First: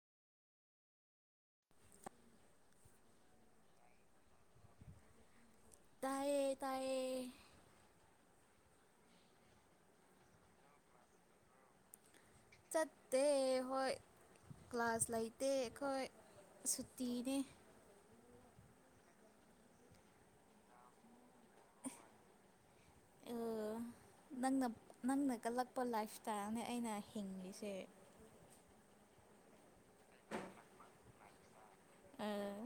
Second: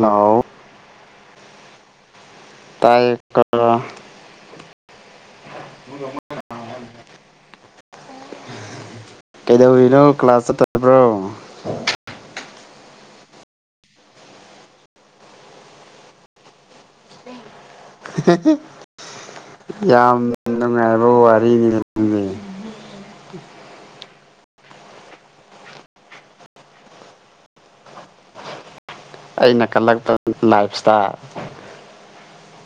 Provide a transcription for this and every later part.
ꯂꯥꯎ ꯇꯥꯌꯦ ꯇꯥꯏꯌꯦ ꯇꯥꯏꯌꯦ [unintelligible] [unintelligible] ꯀꯩꯗꯧꯔꯤꯅꯣ ꯀ꯭ꯂꯥꯁ ꯆꯠꯇꯕ꯭ꯔꯣ ꯆꯠꯇꯦ ꯍꯣꯏ ꯀ꯭ꯂꯥꯁ ꯂꯩꯇꯦ ꯑꯩꯈꯣꯏ ꯁꯨꯇꯤꯅꯦ ꯍꯦ ꯍꯦ ꯌꯥꯝ ꯅꯨꯡꯉꯥꯏꯕ ꯋꯥꯔꯤꯅꯤ ꯑꯗꯨꯗꯤ [inaudible] ꯑꯥ ꯅꯪꯅ ꯅꯪꯅ ꯀꯜꯂꯛꯄ ꯂꯥꯏꯐ ꯏꯁꯇꯥ꯭ꯏꯜꯅꯦ ꯑꯩꯅ ꯍꯤꯡꯂꯤꯁꯦ ꯑꯩꯅ ꯀꯜꯂꯛꯄ ꯂꯥꯏꯐ ꯏꯁꯇ꯭ꯥꯏꯜ ꯑꯥ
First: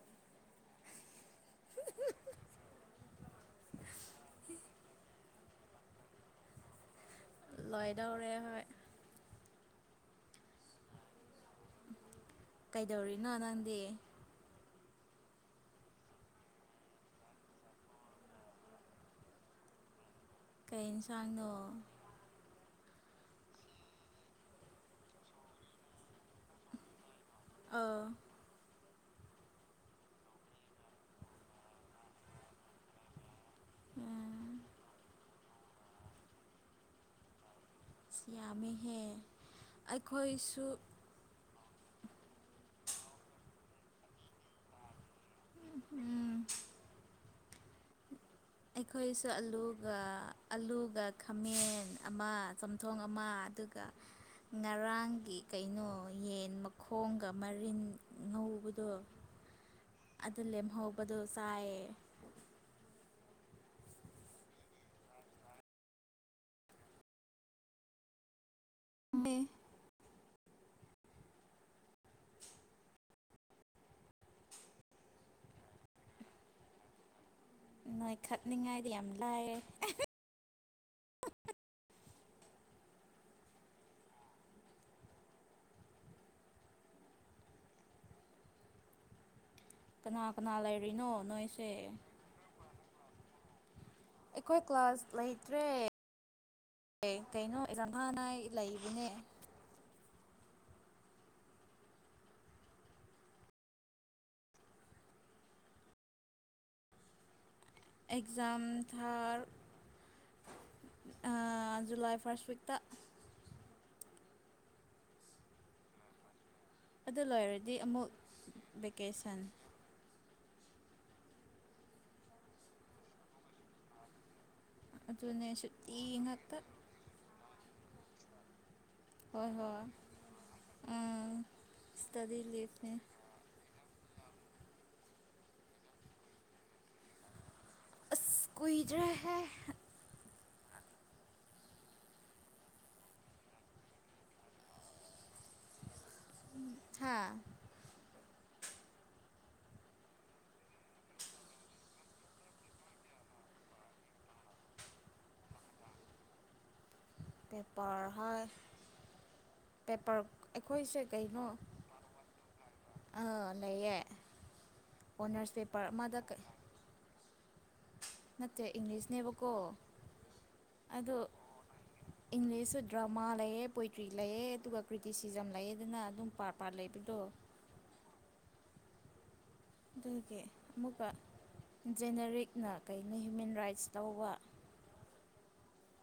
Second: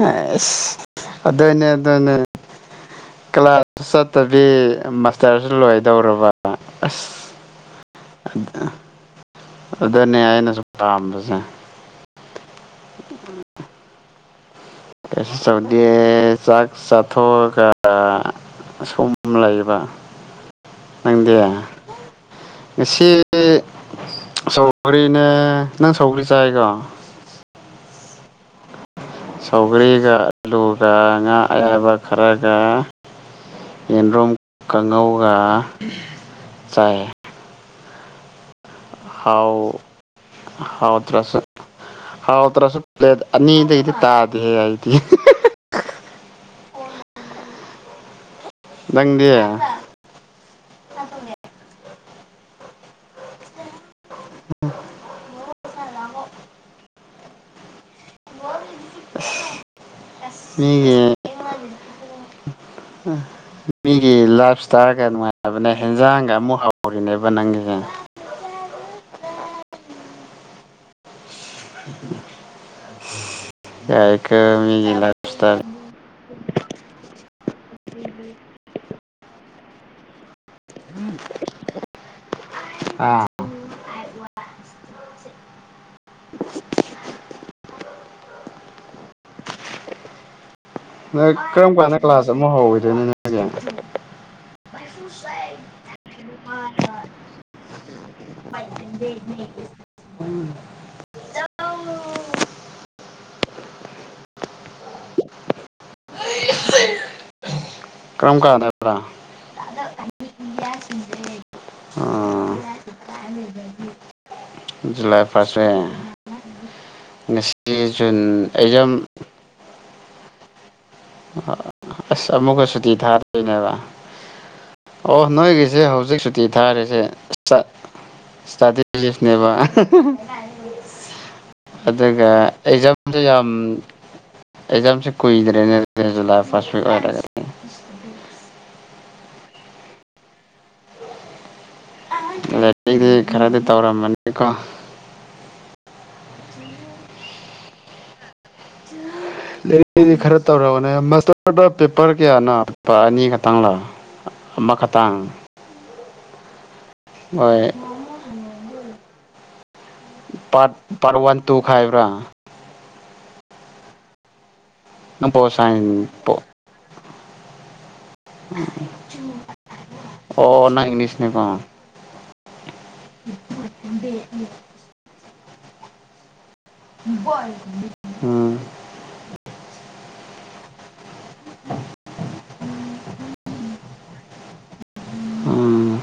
ꯍꯩꯁ ꯑꯗꯨꯅꯦ ꯑꯗꯨꯅꯦ ꯀ꯭ꯂꯥꯁ ꯆꯠꯇꯕꯤ ꯃꯁ ꯇꯔꯁꯨ ꯂꯣꯏꯗꯧꯔꯕ ꯑꯁ ꯂꯣꯏꯗꯧꯔꯦ ꯍꯣꯏ ꯑꯗꯅꯦ ꯑꯩꯅꯁꯨꯨꯝ ꯄꯥꯝꯕꯁꯦ ꯀꯩꯗꯧꯔꯤꯅꯣ ꯅꯪꯗꯤ ꯀꯩꯁꯨ ꯇꯧꯗꯦ ꯆꯥꯛ ꯆꯥꯊꯣꯛꯑꯒ ꯑꯁꯣꯝ ꯂꯩꯥꯑꯦꯕ ꯀꯩ ꯍꯦꯟꯁꯥꯡꯅꯣ ꯉꯁꯤ ꯁꯧꯒ꯭ꯔꯤꯅꯦ ꯅꯪ ꯁꯧꯒ꯭ꯔꯤ ꯆꯥꯏꯀꯣ ꯑꯥ ꯁꯧꯒꯔꯤꯒ ꯑꯂꯨꯒ ꯉꯥ ꯑꯌꯥꯏꯕ ꯈꯔꯒ ꯌꯦꯟꯗ꯭ꯔꯣꯝ ꯀꯥꯡꯉꯧꯒ ꯆꯥꯏ ꯑꯁ ꯌꯥꯝꯃꯦ ꯍꯥꯎ ꯍꯥꯎꯇ꯭ꯔꯁꯨ ꯍꯥꯎꯇ꯭ꯔꯁꯨ ꯄ꯭ꯂꯦꯠ ꯑꯅꯤꯗꯩꯗꯤ ꯇꯥꯗꯦꯍꯦ ꯑꯩꯗꯤ ꯎꯝ ꯅꯪꯗꯤ ꯑꯩꯈꯣꯏꯁꯨ ꯑꯂꯨꯒ ꯑꯂꯨꯒ ꯈꯥꯃꯦꯟ ꯑꯃ ꯆꯝꯊꯣꯡ ꯑꯃ ꯑꯗꯨꯒ ꯉꯔꯥꯡꯒꯤ ꯀꯩꯅꯣ ꯌꯦꯟ ꯃꯈꯣꯡꯒ ꯃꯔꯤꯟ ꯉꯧꯕꯗꯣ ꯑꯗꯨ ꯃꯤꯒꯤ ꯂꯦꯝꯍꯧꯕꯗꯣ ꯆꯥꯏꯌꯦ ꯍꯥ ꯃꯤꯒꯤ ꯂꯥꯏꯐ ꯏꯁꯇꯥ꯭ꯏꯜꯒ ꯅꯨꯡꯉꯥꯏꯕꯅꯦ ꯍꯦꯟꯖꯥꯡꯒ ꯑꯃꯨꯛ ꯍꯥꯎꯔꯤꯅꯦꯕ ꯅꯪꯒꯤꯁꯦ [unintelligible] [unintelligible] ꯌꯥꯏꯀꯣ ꯃꯤꯒꯤ ꯂꯥꯏꯞ ꯁ꯭ꯇꯥꯜ ꯅꯣꯏ ꯈꯠꯅꯤꯡꯉꯥꯏꯗꯤ ꯌꯥꯝ ꯂꯥꯏꯑꯦ ꯑꯥ [unintelligible] ꯀꯅꯥ ꯀꯅꯥ ꯂꯩ ꯅꯣꯏ ꯀꯔꯝ ꯀꯥꯟꯗ ꯀ꯭ꯂꯥꯁ ꯑꯃꯨꯛ ꯍꯧꯒꯤꯗꯣꯏꯅꯣ ꯅꯣꯏꯒꯤꯖꯦ ꯑꯩꯈꯣꯏ ꯀ꯭ꯂꯥꯁ ꯂꯩꯇ꯭ꯔꯦ ꯑꯦ ꯀꯩꯅꯣ ꯑꯦꯛꯖꯥꯝ ꯊꯥꯅꯤꯡꯉꯥꯏ ꯂꯩꯕꯅꯦ [unintelligible] ꯀꯔꯝ ꯑꯦꯛꯖꯥꯝ ꯀꯥꯟꯗꯕ꯭ꯔꯥ ꯊꯥꯔꯨ ꯖꯨꯂꯥꯏ ꯐꯥꯔꯁ ꯑꯥ ꯋꯤꯛꯇ ꯖꯨꯂꯥꯏ ꯐꯥꯔꯁ ꯋꯤꯛ ꯑꯗꯨ ꯂꯣꯏꯔꯗꯤ ꯉꯁꯤ ꯑꯃꯨꯛ ꯖꯨꯟ ꯑꯦꯛꯖꯥꯝ ꯚꯦꯀꯦꯁꯟ ꯑꯁ ꯑꯃꯨꯛꯀ ꯁꯨꯇꯤ ꯊꯥꯗꯣꯏꯅꯦꯕ ꯑꯣ ꯑꯗꯨꯅꯦ ꯅꯣꯏꯒꯤꯁꯦ ꯁꯨꯇꯤ ꯍꯧꯖꯤꯛ ꯁꯨꯇꯤ ꯉꯥꯛꯇ ꯊꯥꯔꯤꯁꯦ ꯏꯁꯇꯥ ꯏꯁꯇ꯭ꯔꯗꯦ ꯂꯤꯁꯅꯦꯕ ꯍꯣꯏ ꯍꯣꯏ ꯎꯝ ꯑꯗꯨꯒ ꯏꯁꯇꯗꯤ ꯂꯤꯞꯅꯦ ꯑꯦꯛꯖꯥꯝꯁꯦ ꯌꯥꯝ ꯑꯦꯛꯖꯥꯝꯁꯦ ꯀꯨꯏꯗ꯭ꯔꯦꯅꯦ ꯑꯗꯨꯗꯤ ꯖꯨꯂꯥꯏ ꯐꯥꯔꯁ ꯋꯤꯛ ꯑꯣꯏꯔꯒꯗꯤ ꯑꯁ ꯀꯨꯏꯗ꯭ꯔꯦ ꯂꯥꯏꯔꯤꯛ ꯗꯤ ꯈꯔꯗꯤ ꯇꯧꯔꯝꯃꯅꯤꯀꯣ ꯍꯥꯥ ꯂꯥꯏꯔꯤꯛꯇꯤ ꯈꯔ ꯇꯧꯔꯝꯕꯅꯦ ꯃꯁꯇ꯭ꯔꯗ ꯄꯦꯄꯔ ꯀꯌꯥꯅꯣ ꯄꯦꯄꯔ ꯑꯅꯤ ꯈꯛꯇꯪ ꯂꯣ ꯑꯃ ꯈꯇꯪ ꯄꯦꯄꯔ ꯍꯥꯏ ꯄꯦꯄꯔ ꯄꯥꯔꯠ ꯑꯩꯈꯣꯏꯁꯦ ꯄꯥꯔꯠ ꯋꯥꯟ ꯇꯨ ꯈꯥꯏꯕ꯭ꯔꯥ ꯑꯥ ꯂꯩꯌꯦ ꯅꯪ ꯄꯣꯜ ꯑꯣꯅꯔꯁ ꯁꯥꯏꯟ ꯄꯦꯄꯔ ꯑꯃꯗ ꯄꯣ ꯅꯠꯇꯦ ꯏꯪꯂꯤꯁꯅꯦꯕꯀꯣ ꯑꯣ ꯅꯪ ꯑꯗꯣ ꯏꯪꯂꯤꯁꯅꯦꯀꯣ ꯏꯪꯂꯤꯁꯁꯨ ꯗ꯭ꯔꯃꯥ ꯂꯩꯌꯦ ꯄꯣꯏꯇ꯭ꯔꯤ ꯂꯩꯌꯦ ꯑꯗꯨꯒ ꯀ꯭ꯔꯤꯇꯤꯁꯤ ꯑꯦꯛꯖꯝ ꯂꯩꯌꯦꯗꯅꯥ ꯑꯗꯨꯝ ꯄꯥꯔꯠ ꯄꯥꯔꯠ ꯂꯩꯕꯗꯣ ꯎꯝ ꯗꯨꯒꯤ ꯑꯃꯨꯛꯀꯥ ꯖꯦꯅꯔꯤꯛꯅ ꯀꯩꯅꯣ ꯍ꯭ꯌꯨꯃꯦꯟ ꯔꯥꯏꯠꯁ ꯂꯧꯕ ꯎꯝ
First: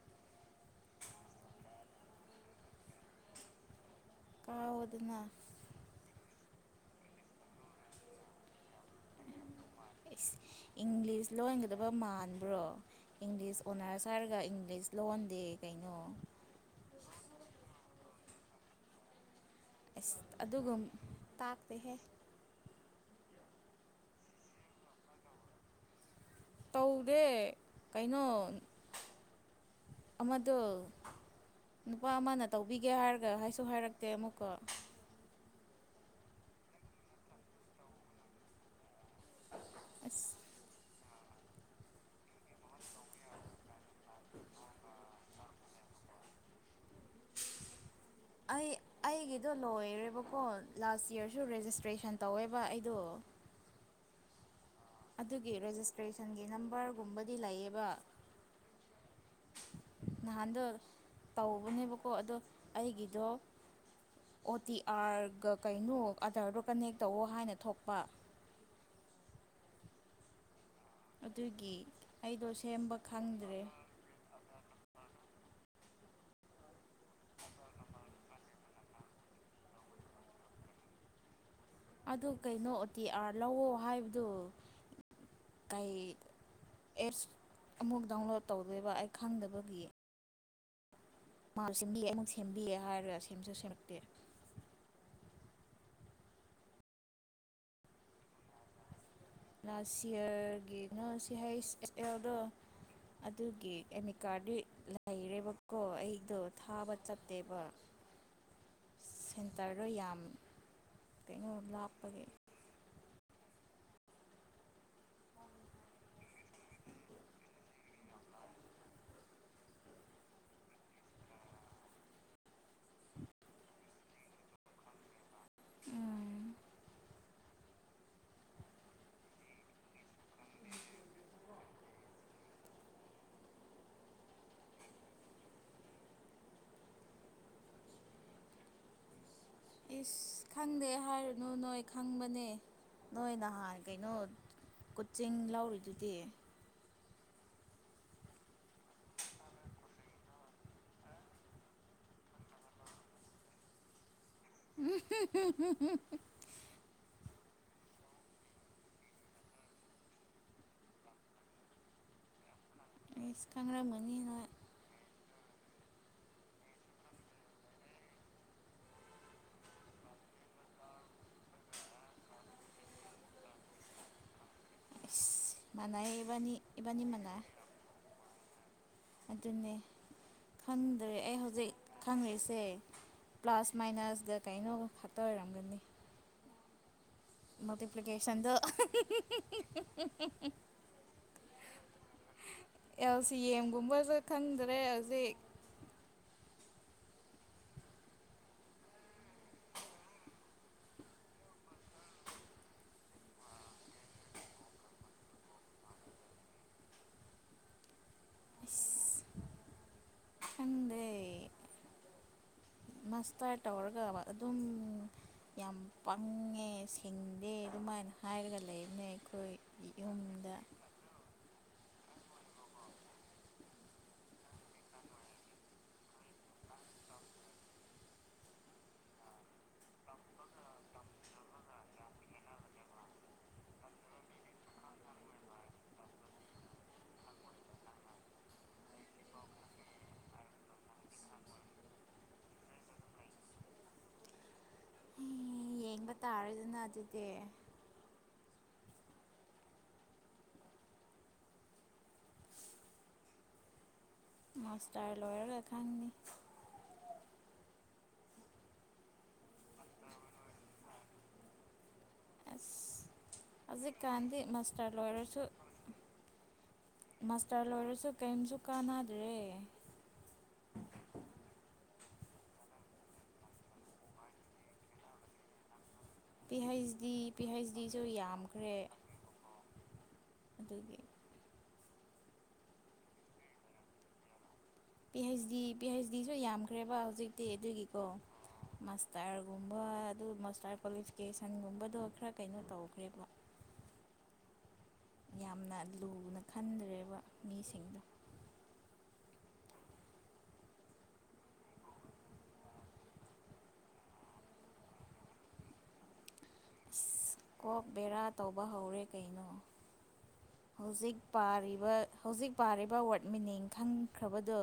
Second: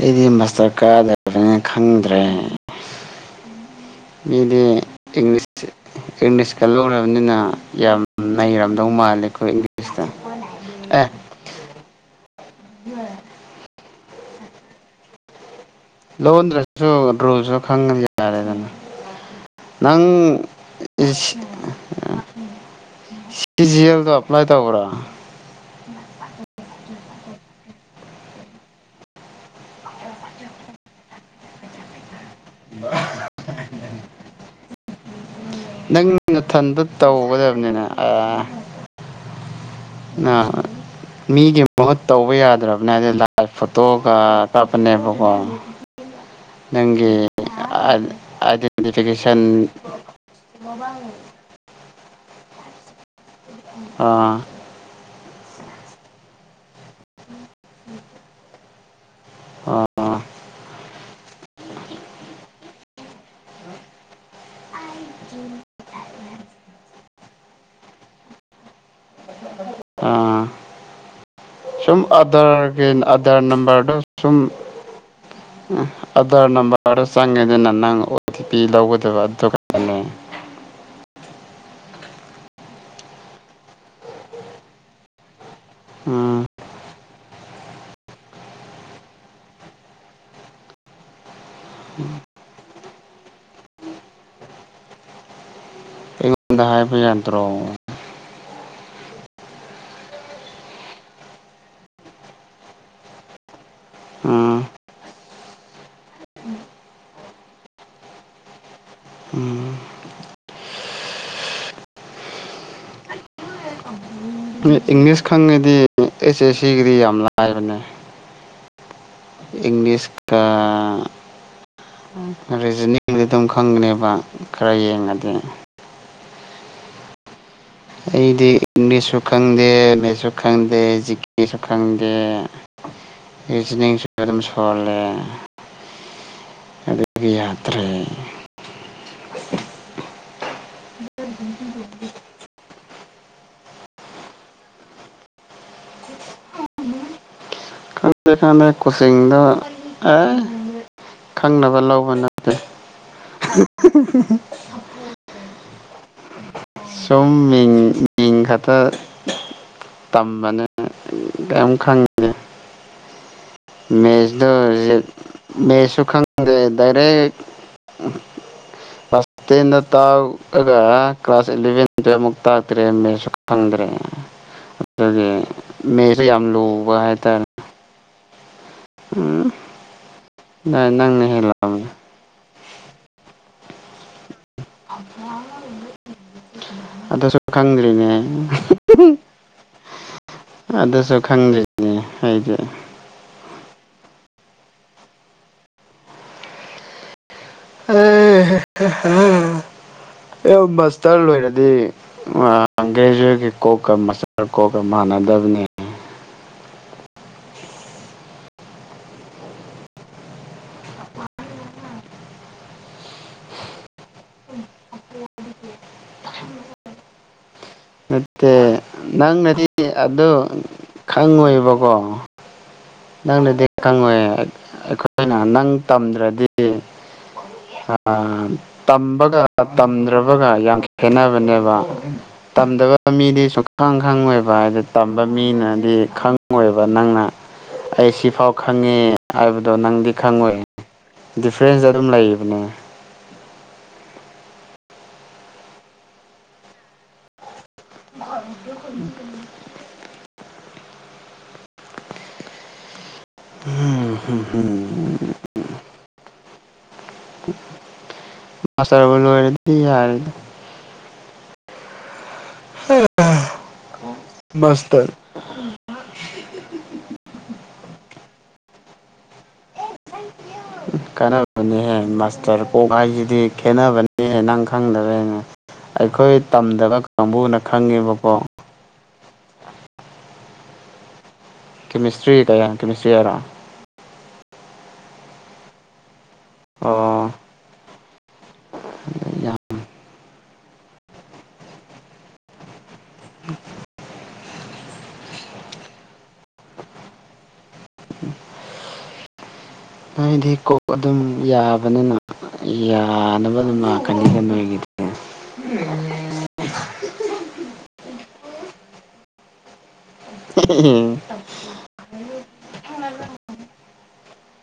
ꯑꯩꯗꯤ ꯃꯥꯁꯇꯔ ꯀꯥꯗꯕꯅꯤꯅ ꯈꯪꯗ꯭ꯔꯦ ꯃꯤꯗꯤ ꯀꯥꯎꯗꯅ ꯏꯪꯂꯤꯁ ꯏꯪꯂꯤꯁꯀ ꯂꯧꯔꯕꯅꯤꯅ ꯌꯥꯝ ꯅꯩꯔꯝ ꯃꯥꯅꯦ ꯏꯈꯣꯏꯒꯤ ꯏꯪꯂꯤꯁ ꯂꯣꯟꯒꯗꯕ ꯃꯥꯟꯕ꯭ꯔꯣ ꯏꯪꯂꯤꯁ ꯑꯣꯅꯔꯁ ꯍꯥꯏꯔꯒ ꯏꯪꯂꯤꯁ ꯂꯣꯟꯗꯦ ꯀꯩꯅꯣ ꯂꯣꯟꯗ꯭ꯔꯖꯨ ꯔꯨꯜꯖꯨ ꯈꯪꯉꯗꯤ ꯌꯥꯔꯦꯗꯅꯥ ꯅꯪ ꯑꯁ ꯑꯗꯨꯒꯨꯝ ꯏꯁ ꯇꯥꯛꯇꯦꯍꯦ ꯁꯤ ꯖꯤ ꯑꯦꯜ ꯗꯣ ꯑꯦꯄ꯭ꯂꯥꯏ ꯇꯧꯕ꯭ꯔꯥ ꯇꯧꯗꯦ ꯀꯩꯅꯣ ꯑꯃꯗꯣ ꯅꯨꯄꯥ ꯑꯃꯅ ꯇꯧꯕꯤꯒꯦ ꯍꯥꯏꯔꯒ ꯍꯥꯏꯁꯨ ꯍꯥꯏꯔꯛꯇꯦ ꯑꯃꯨꯛꯀ ꯅꯪ ꯅꯊꯟꯗ ꯇꯧꯒꯗꯕꯅꯤꯅꯦ ꯑꯦ ꯅꯥ ꯑꯁ ꯃꯤꯒꯤ ꯃꯍꯨꯠ ꯇꯧꯕ ꯌꯥꯗ꯭ꯔꯕꯅꯦ ꯑꯗꯤ ꯂꯥꯏꯚ ꯐꯣꯇꯣꯒ ꯀꯥꯞꯄꯅꯦꯕꯀꯣ ꯅꯪꯒꯤ ꯑꯥ ꯑꯩ ꯑꯩꯒꯤꯗꯣ ꯂꯣꯏꯔꯦꯕꯀꯣ ꯂꯥꯁ ꯌꯥꯔꯁꯨ ꯔꯦꯖꯤꯁꯇ꯭ꯔꯦꯁꯟ ꯇꯧꯋꯦꯕꯥ ꯑꯩꯗꯣ ꯑꯥ ꯑꯗꯨꯒꯤ ꯔꯦꯖꯤꯁꯇ꯭ꯔꯦꯁꯟꯒꯤ ꯅꯝꯕꯔꯒꯨꯝꯕꯗꯤ ꯂꯩꯌꯦꯕꯥ ꯅꯍꯥꯟꯗꯣ ꯇꯧꯕꯅꯦꯕꯀꯣ ꯑꯗꯣ ꯑꯩꯒꯤꯗꯣ ꯑꯣ ꯇꯤ ꯑꯥꯔꯒ ꯀꯩꯅꯣ ꯑꯗꯥꯔꯗꯨꯣ ꯀꯟꯅꯦꯛ ꯇꯧꯋꯣ ꯍꯥꯏꯅ ꯊꯣꯛꯄ ꯑꯥ ꯑꯗꯨꯒꯤ ꯁꯨꯝ ꯑꯩꯗꯣ ꯑꯥꯙꯔꯒꯤ ꯁꯦꯝꯕ ꯑꯥꯙꯔ ꯈꯪꯗ꯭ꯔꯦ ꯅꯝꯕꯔꯗꯨ ꯁꯨꯝ ꯑꯙꯔ ꯅꯝꯕꯔꯗꯣ ꯆꯪꯉꯦ ꯗꯅꯥ ꯅꯪ ꯑꯣ ꯇꯤ ꯄꯤ ꯂꯧꯒꯗꯕ ꯑꯗꯨ ꯈꯛꯇꯅꯦ [inaudible] ꯑꯗꯨ ꯀꯩꯅꯣ ꯑꯣ ꯇꯤ ꯑꯥꯔ ꯂꯧꯋꯣ ꯍꯥꯏꯕꯗꯣ ꯎꯝ ꯑꯦꯞꯁ ꯑꯃꯨꯛ ꯗꯥꯎꯟꯂꯣꯗ ꯇꯧꯗꯣꯏꯕ ꯑꯩ ꯈꯪꯗꯕꯒꯤ ꯃꯥ ꯁꯦꯝꯕꯤꯒꯦ ꯑꯩꯃꯨꯛ ꯁꯦꯝꯕꯤꯌꯦ ꯍꯥꯏꯔꯒ ꯁꯦꯝꯁꯨ ꯁꯦꯝꯃꯛꯇꯦ ꯉꯟꯅ ꯍꯥꯏꯕ ꯌꯥꯗ꯭ꯔꯣ ꯂꯥꯁ ꯁꯤꯌꯥꯔꯒꯤꯅꯣ ꯁꯤ ꯍꯩꯁ ꯑꯦꯜꯗꯣ ꯑꯗꯨꯒꯤ ꯑꯦꯃꯤꯀꯥꯔꯗꯤ ꯎꯝ ꯂꯩꯔꯦꯕꯀꯣ ꯑꯩꯗꯣ ꯊꯥꯕ ꯆꯠꯇꯦꯕꯥ [inaudible] ꯎꯝ ꯁꯦꯟꯇꯔꯗꯣ ꯌꯥꯝ ꯀꯩꯅꯣ ꯂꯥꯞꯄꯒꯤ ꯏꯪꯂꯤꯁ ꯈꯪꯉꯗꯤ ꯑꯦꯁ ꯑꯦꯁ ꯁꯤꯒꯤꯗꯤ ꯌꯥꯝ ꯂꯥꯏꯕꯅꯦ ꯏꯪꯂꯤꯁ ꯀꯥ ꯔꯤꯖꯅꯤꯡꯒꯗꯤ ꯑꯗꯨꯝ ꯈꯪꯒꯅꯦꯕꯥ ꯈꯔ ꯌꯦꯡꯉꯗꯤ ꯎꯝ ꯑꯩꯗꯤ ꯏꯪꯂꯤꯁꯁꯨ ꯈꯪꯗꯦ ꯂꯩꯁꯨ ꯈꯪꯗꯦ ꯖꯤꯀꯦꯁꯨ ꯈꯪꯗꯦ ꯔꯤꯖꯅꯤꯡꯁꯨ ꯑꯗꯨꯝ ꯁꯣꯜꯂꯦ ꯑꯗꯨꯒꯤ ꯌꯥꯇ꯭ꯔꯦ ꯑꯁ ꯈꯪꯗꯦ ꯍꯥꯏꯔꯨꯅꯨ ꯅꯣꯏ ꯈꯪꯕꯅꯦ ꯅꯣꯏ ꯅꯍꯥꯟ ꯀꯩꯅꯣ ꯀꯣꯆꯤꯡ ꯂꯧꯔꯤꯗꯨꯗꯤ ꯈꯪꯗꯦ ꯈꯪꯗꯦ ꯀꯣꯆꯤꯡꯗꯣ ꯑꯥ ꯈꯪꯅꯕ ꯂꯧꯕ ꯅꯠꯇꯦ ꯎꯍꯨꯝ ꯍꯨꯝ ꯍꯨꯝ ꯁꯨꯝ ꯃꯤꯡ ꯃꯤꯡ ꯈꯛꯇ ꯇꯝꯕꯅꯦ ꯀꯩꯝ ꯈꯪꯗꯦ ꯏꯁ [unintelligible] ꯃꯦꯁꯁꯨ ꯈꯪꯗꯦ ꯗꯥꯏꯔꯦꯛ ꯀ꯭ꯂꯥꯁ ꯇꯦꯟꯗ ꯇꯥꯛꯑꯒ ꯀ꯭ꯂꯥꯁ ꯏꯂꯚꯦꯟ ꯇꯨꯋꯦꯞ ꯑꯃꯨꯛ ꯇꯥꯛꯇ꯭ꯔꯦ ꯃꯦꯁꯁꯨ ꯗ꯭ꯔꯦ ꯑꯗꯨꯗꯒꯤ ꯑꯁ ꯃꯥꯟꯅꯩ ꯃꯦꯁꯨ ꯌꯥꯝ ꯏꯕꯥꯅꯤ ꯂꯨꯕ ꯏꯕꯥꯅꯤ ꯃꯥꯟꯅꯩ ꯍꯥꯏꯇꯥꯔꯦ ꯎꯝ ꯑꯗꯨꯅꯦ ꯈꯪꯗ꯭ꯔꯦ ꯅꯪꯅ ꯑꯩ ꯍꯧꯖꯤꯛ ꯍꯦꯜꯂꯝꯅꯤ ꯈꯪꯉꯔꯤꯁꯦ ꯄ꯭ꯂꯥꯁ ꯃꯥꯏꯅꯁꯇ ꯀꯩꯅꯣ ꯈꯠꯇ ꯑꯣꯏꯔꯝꯒꯅꯤ ꯑꯗꯨꯁꯨ ꯈꯪꯗ꯭ꯔꯤꯅꯦ ꯃꯜꯇꯤꯄ꯭ꯂꯤꯀꯦꯁꯟꯗꯣ ꯑꯗꯨꯁꯨ ꯈꯪꯗ꯭ꯔꯤ ꯍꯥꯏꯗꯤ ꯑꯦꯜ ꯁꯤ ꯑꯦꯝꯒꯨꯝꯕꯁꯨ ꯈꯟꯗ꯭ꯔꯦ ꯍꯧꯖꯤꯛ [unintelligible] ꯑꯦ ꯃꯁꯇꯔ ꯂꯣꯏꯔꯗꯤ ꯑꯪꯒ꯭ꯔꯦꯖꯨꯋꯠꯀꯤ ꯀꯣꯛꯀ ꯃꯁꯇꯔ ꯀꯣꯛꯀ ꯃꯥꯟ ꯗꯕꯅꯦ ꯑꯁ ꯈꯪꯗꯦ ꯃꯁꯇꯔ ꯇꯧꯔꯒ ꯑꯗꯨꯝ ꯌꯥꯝ ꯄꯪꯡꯉꯦ ꯁꯤꯡꯗꯦ ꯑꯗꯨꯃꯥꯏꯅ ꯍꯥꯏꯔꯒ ꯅꯠꯇꯦ ꯂꯩꯕꯅꯦ ꯑꯩꯈꯣꯏ ꯅꯪꯅꯗꯤ ꯑꯗꯨ ꯌꯨꯝꯗ ꯈꯪꯉꯣꯏꯕꯀꯣ ꯅꯪꯅꯗꯤ ꯈꯪꯉꯣꯏ ꯑꯩꯈꯣꯏꯅ ꯅꯪ ꯇꯝꯗ꯭ꯔꯗꯤ ꯑ ꯇꯝꯕꯒ ꯇꯝꯗ꯭ꯔꯕꯒ ꯌꯥꯝ ꯈꯦꯠꯅꯕꯅꯦꯕ ꯇꯝꯗꯕ ꯃꯤꯗꯤ ꯁꯨꯈꯪ ꯈꯪꯉꯣꯏꯕ ꯍꯥꯏꯗꯤ ꯇꯝꯕ ꯃꯤꯅꯗꯤ ꯈꯪꯉꯣꯏꯕ ꯅꯪꯅ ꯑꯩ ꯁꯤꯐꯥꯎ ꯈꯪꯉꯦ ꯍꯥꯏꯕꯗꯣ ꯅꯪꯗꯤ ꯈꯪꯉꯣꯏ ꯗꯤꯐ꯭ꯔꯦꯟꯁ ꯑꯗꯨꯝ ꯂꯩꯕꯅꯦ ꯌꯦꯡꯕ ꯇꯥꯔꯦꯗꯅ ꯑꯗꯨꯗꯤ [unintelligible] ꯎꯝ ꯎꯝ ꯎꯝ ꯃꯥꯁꯇꯔ ꯂꯣꯏꯔꯒ ꯈꯪꯅꯤ ꯃꯥꯁꯇꯔꯕꯨ ꯂꯣꯏꯔꯗꯤ ꯌꯥꯔꯦꯗ ꯑꯁ ꯍꯧꯖꯤꯛꯀꯥꯟꯗꯤ ꯃꯥꯁꯇꯔ ꯂꯣꯏꯔꯁꯨ ꯃꯥꯁꯇꯔ ꯂꯣꯏꯔꯁꯨ ꯀꯔꯤꯝꯁꯨ ꯀꯥꯟꯅꯗ꯭ꯔꯦ ꯀꯥꯟꯅꯕꯅꯤꯍꯦ ꯃꯥꯁꯇꯔ ꯀꯣꯛ ꯍꯥꯏꯁꯤꯗꯤ ꯈꯦꯠꯅꯕꯅꯤꯍꯦ ꯅꯪ ꯈꯪꯗꯕꯩꯅꯦ ꯑꯩꯈꯣꯏ ꯄꯤ ꯍꯩꯆ ꯇꯝꯗꯕ ꯗꯤ ꯄꯤ ꯀꯥꯡꯕꯨꯅ ꯍꯩꯆ ꯗꯤꯁꯨ ꯈꯪꯉꯦꯕꯀꯣ ꯌꯥꯝꯈ꯭ꯔꯦ ꯑꯗꯨꯒꯤ ꯀꯦꯃꯤꯁꯇ꯭ꯔꯤ ꯀꯌꯥꯡ ꯀꯦꯃꯤꯁꯇ꯭ꯔꯤ ꯍꯥꯏꯔꯣ ꯄꯤꯍꯩꯁꯗꯤ ꯄꯤꯍꯩꯁ ꯃꯤꯁꯨ ꯌꯥꯝꯈ꯭ꯔꯦꯕ ꯑꯣ ꯍꯧꯖꯤꯛꯇꯤ ꯑꯗꯨꯒꯤꯀꯣ ꯌꯥꯝ ꯃꯁꯇꯔꯒꯨꯝꯕ ꯑꯗꯨ ꯀ꯭ꯋꯥꯂꯤꯐꯤꯀꯦꯁꯟꯒꯨꯝꯕꯗꯣ ꯈꯔ ꯀꯩꯅꯣ ꯇꯧꯈ꯭ꯔꯦ [unintelligible] ꯌꯥꯝꯅ ꯂꯨꯅ ꯈꯟꯗ꯭ꯔꯦꯕ ꯃꯤꯁꯤꯡꯗꯣ ꯅꯣꯏꯗꯤ ꯀꯣꯛ ꯑꯗꯨꯝ ꯌꯥꯕꯅꯤꯅ ꯌꯥꯅꯕ ꯑꯗꯨꯝ ꯂꯛꯀꯅꯤꯗ ꯅꯣꯏꯒꯤꯗꯤ ꯀꯣꯛ ꯕꯦꯔꯥ ꯇꯧꯕ ꯍꯧꯔꯦ ꯀꯩꯅꯣ ꯍꯧꯖꯤꯛ ꯄꯥꯔꯤꯕ ꯍꯧꯖꯤꯛ ꯄꯥꯔꯤꯕ ꯋꯥꯔꯗ ꯃꯤꯅꯤꯡ ꯈꯪꯈ꯭ꯔꯕꯗꯣ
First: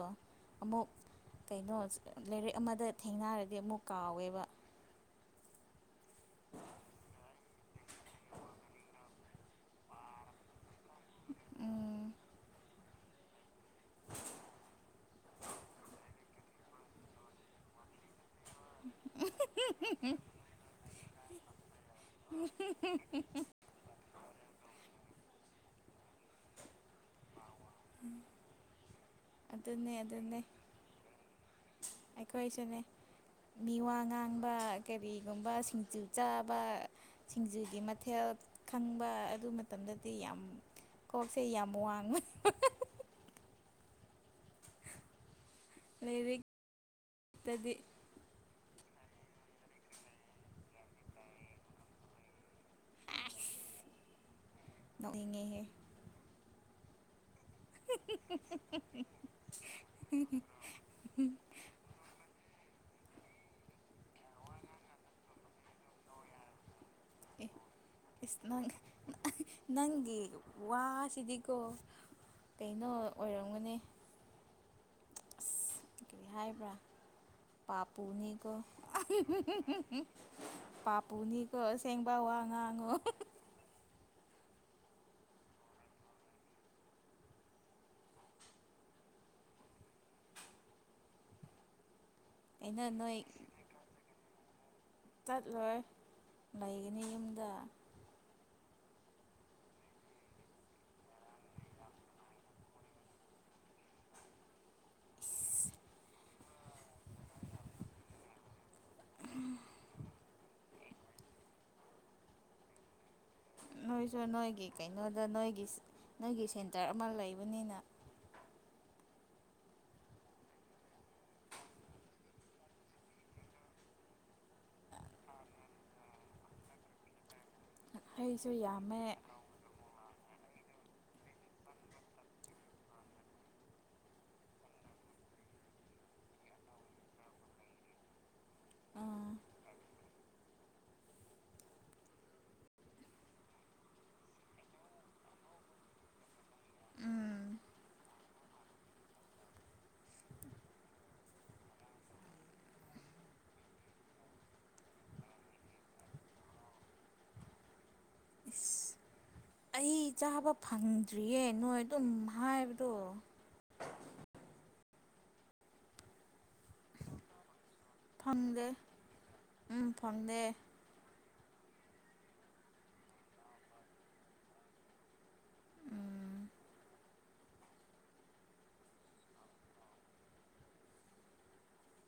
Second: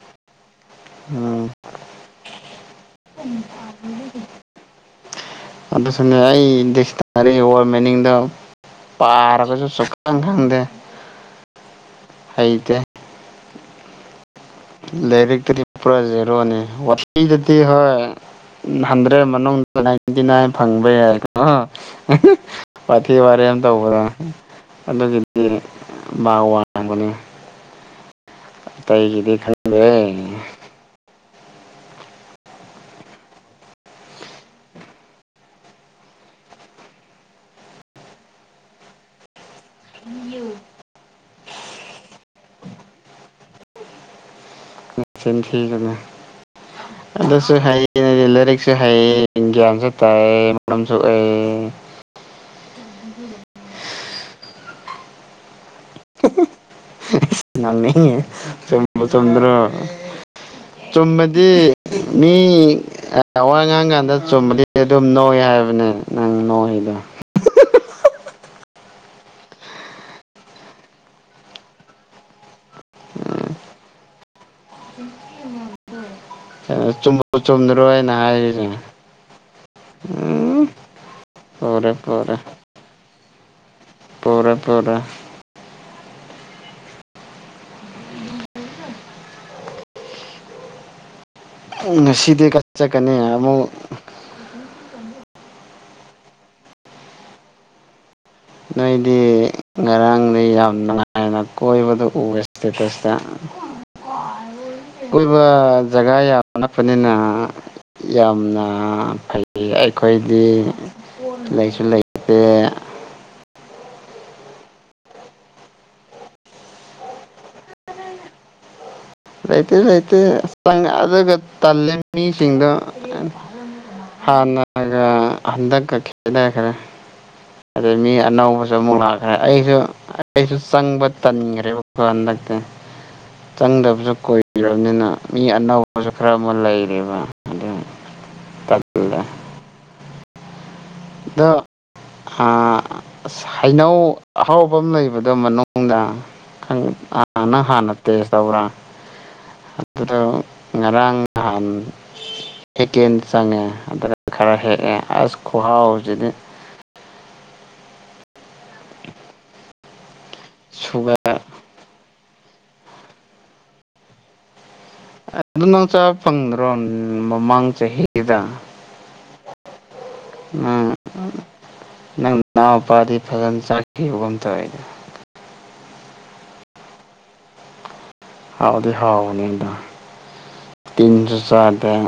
ꯑꯃꯨꯛ ꯎꯝ ꯀꯩꯅꯣ ꯂꯥꯏꯔꯤꯛ ꯑꯃꯗ ꯊꯦꯡꯅꯔꯗꯤ ꯑꯃꯨꯛ ꯀꯥꯎꯋꯦꯕ ꯑꯗꯨꯁꯨꯅꯦ ꯑꯩ ꯗꯤꯛꯁꯅꯥꯔꯤ ꯋꯥꯔꯗ ꯃꯤꯅꯤꯡꯗꯣ ꯄꯥꯔꯒꯖꯨ ꯁꯨꯛꯈꯪ ꯈꯪꯗꯦ ꯎꯝ ꯍꯩꯇꯦ ꯂꯥꯏꯔꯤꯛꯄꯨꯗꯤ ꯄꯨꯔꯥ ꯖꯦꯔꯣꯅꯤ ꯋꯥꯊꯤꯗꯗꯤ ꯍꯣꯏ ꯍꯟꯗ꯭ꯔꯦꯗ ꯃꯅꯨꯡꯗ ꯅꯥꯏꯟꯇꯤ ꯅꯥꯏꯟ ꯐꯪꯕ ꯌꯥꯏꯀꯣ ꯍ ꯍꯤ ꯋꯥꯊꯤ ꯋꯥꯔꯦꯝ ꯇꯧꯕꯗꯣ ꯑꯗꯨꯒꯤꯅꯤ ꯒꯤ ꯃꯥꯛ ꯋꯥꯡꯕꯅꯤ ꯑꯇꯩꯒꯤꯗꯤ ꯈꯪ ꯑꯗꯨꯅꯦ ꯑꯗꯨꯅꯦ ꯑꯩꯈꯣꯏꯁꯨꯅꯦ ꯃꯤ ꯋꯥ ꯉꯥꯡꯕ ꯀꯔꯤꯒꯨꯝꯕ ꯁꯤꯡꯖꯨ ꯆꯥꯕ ꯁꯤꯡꯖꯨꯒꯤ ꯃꯊꯦꯜ ꯈꯪꯟꯕ ꯑꯗꯨ ꯃꯇꯝꯗꯗꯤ ꯌꯥꯝ ꯀꯣꯛꯁꯦ ꯌꯥꯝ ꯋꯥꯡꯕ ꯅꯆꯤꯟ ꯊꯤꯒꯅꯨ ꯂꯥꯏꯔꯤꯛꯇꯗꯤ ꯑꯗꯨꯁꯨ ꯍꯥꯏꯌꯦ ꯍꯥꯏꯌꯦ ꯂꯩꯔꯤꯛ ꯁꯨ ꯍꯩꯌꯦ ꯒ꯭ꯌꯥꯟꯁꯨ ꯇꯥꯏꯌꯦ ꯃꯔꯝꯁꯨ ꯑꯣꯛꯑꯦ ꯅꯣꯛꯅꯤꯡꯉꯦꯍꯦ [unintelligible] ꯉꯝꯃꯦꯍꯦ ꯆꯨꯝꯕꯨ ꯆꯨꯝꯗ꯭ꯔꯣ ꯆꯨꯝꯃꯗꯤ ꯃꯤ ꯑꯦ ꯋꯥ ꯉꯥꯡ ꯀꯥꯟꯗ ꯆꯨꯝꯃꯗꯤ ꯑꯗꯨꯝ ꯅꯣꯏ ꯍꯥꯏꯕꯅꯦ ꯅꯪ ꯅꯣꯏꯗꯣ [unintelligible] ꯑꯁ ꯅꯪ ꯅꯪꯒꯤ ꯋꯥꯁꯤꯗꯤꯀꯣ ꯀꯩꯅꯣ ꯑꯣꯏꯔꯝꯒꯅꯤ [unintelligible] ꯔꯤ ꯍꯥꯏꯕ꯭ꯔꯥ ꯆꯨꯝꯕꯨ ꯆꯨꯝꯗ꯭ꯔꯣ ꯑꯩꯅ ꯄꯥꯞꯄꯨꯅꯤꯀꯣ ꯍꯥꯏꯔꯤꯁꯦ ꯎꯝ [unintelligible] ꯄꯥꯞ ꯄꯨꯅꯤꯀꯣ ꯄꯨꯔꯦ ꯑꯁꯦꯡꯕ ꯋꯥ ꯉꯥꯡꯉꯣ [unintelligible] ꯄꯨꯔꯣꯏ ꯄꯨꯔꯣꯏ ꯎꯝ ꯉꯁꯤꯗꯤ ꯀ ꯀꯩꯅꯣ ꯆꯠꯀꯅꯤ ꯅꯣꯏ ꯑꯃꯨꯛ ꯆꯠꯂꯣꯏ ꯂꯩꯒꯅꯤ ꯌꯨꯝꯗ ꯅꯣꯏꯗꯤ ꯉꯔꯥꯡꯗꯤ ꯌꯥꯝ ꯅꯨꯡꯉꯥꯏꯅ ꯀꯣꯏꯕꯗꯣ ꯎꯔꯦ ꯁ꯭ꯇꯦꯇꯁꯇ [inaudible] ꯀꯣꯏꯕ ꯏꯁ ꯖꯒꯥ ꯌꯥꯝ ꯅꯛꯄꯅꯤꯅ ꯌꯥꯝꯅ ꯑꯥ ꯐꯩ ꯑꯩꯈꯣꯏꯗꯤ ꯂꯩꯁꯨ ꯂꯩꯇꯦ ꯈꯣꯏꯁꯨ ꯅꯣꯏꯒꯤ ꯀꯩꯅꯣꯗ ꯅꯣꯏꯒꯤ ꯅꯣꯏꯒꯤ ꯁꯦꯟꯇꯔ ꯑꯃ ꯂꯩꯕꯅꯤꯅ ꯂꯩꯥꯇꯦ ꯂꯩꯥꯇꯦ ꯆꯪ ꯑꯗꯨꯒ ꯇꯜꯂꯦ ꯃꯤꯁꯤꯡꯗꯣ ꯍꯥꯟꯅꯒ ꯍꯟꯗꯛꯀ ꯈꯦꯠꯅꯈ꯭ꯔꯦ ꯑꯗꯩ ꯃꯤ ꯍꯩꯁꯨ ꯑꯅꯧꯕꯖꯨ ꯑꯃꯨꯛ ꯌꯥꯝꯃꯦ ꯂꯥꯛꯈ꯭ꯔꯦ ꯑꯩꯖꯨ ꯑꯩꯁꯨ ꯆꯪꯕ ꯇꯟꯒ꯭ꯔꯦꯕꯀꯣ ꯍꯟꯗꯛꯇꯤ ꯆꯪꯗꯕꯖꯨ ꯀꯨꯏꯒ꯭ꯔꯝꯅꯤꯅ ꯃꯤ ꯑꯅꯧꯕꯖꯨ ꯈꯔ ꯃꯨꯛ ꯂꯩꯔꯦꯕ ꯑꯗꯨ ꯇꯜ ꯂꯦ ꯎꯝ ꯗꯣ ꯍꯥ ꯑꯁ ꯍꯩꯅꯧ ꯑꯍꯥꯎꯕ ꯑꯝ ꯂꯩꯕꯗꯣ ꯃꯅꯨꯡꯗ ꯈꯪ ꯑꯥ ꯎꯝ ꯅꯪ ꯍꯥꯟꯅ ꯇꯦꯁ ꯇꯧꯕ꯭ꯔꯥ ꯑꯗꯨꯗꯣ ꯉꯔꯥꯡ ꯅꯍꯥꯟ ꯍꯦꯀꯦꯟ ꯆꯪꯉꯦ ꯑꯗ ꯈꯔ ꯍꯦꯛꯑꯦ ꯑꯁ ꯈꯨꯍꯥꯎꯖꯤꯗꯤ ꯏꯁ ꯑꯩ ꯆꯥꯕ ꯁꯨꯒꯔ ꯐꯪꯗ꯭ꯔꯤꯌꯦ ꯅꯣꯏ ꯑꯗꯨꯝ ꯍꯥꯏꯕꯗꯣ ꯑꯗꯨ ꯅꯣ ꯆꯥꯕ ꯐꯪꯗ꯭ꯔꯣ ꯃꯃꯥꯡ ꯆꯍꯤꯗ ꯐꯪꯗꯦ ꯎꯝ ꯐꯪꯗꯦ ꯎꯝ ꯅꯪ ꯅꯥꯎꯄꯥꯗꯤ ꯐꯖꯟ ꯆꯥꯈꯤꯕꯒꯨꯝ ꯇꯧꯋꯦ ꯎꯝ ꯍꯥꯎꯗꯤ ꯍꯥꯎꯕꯅꯤꯗꯣ ꯇꯤꯟꯖꯨ ꯆꯥꯗꯦ [inaudible]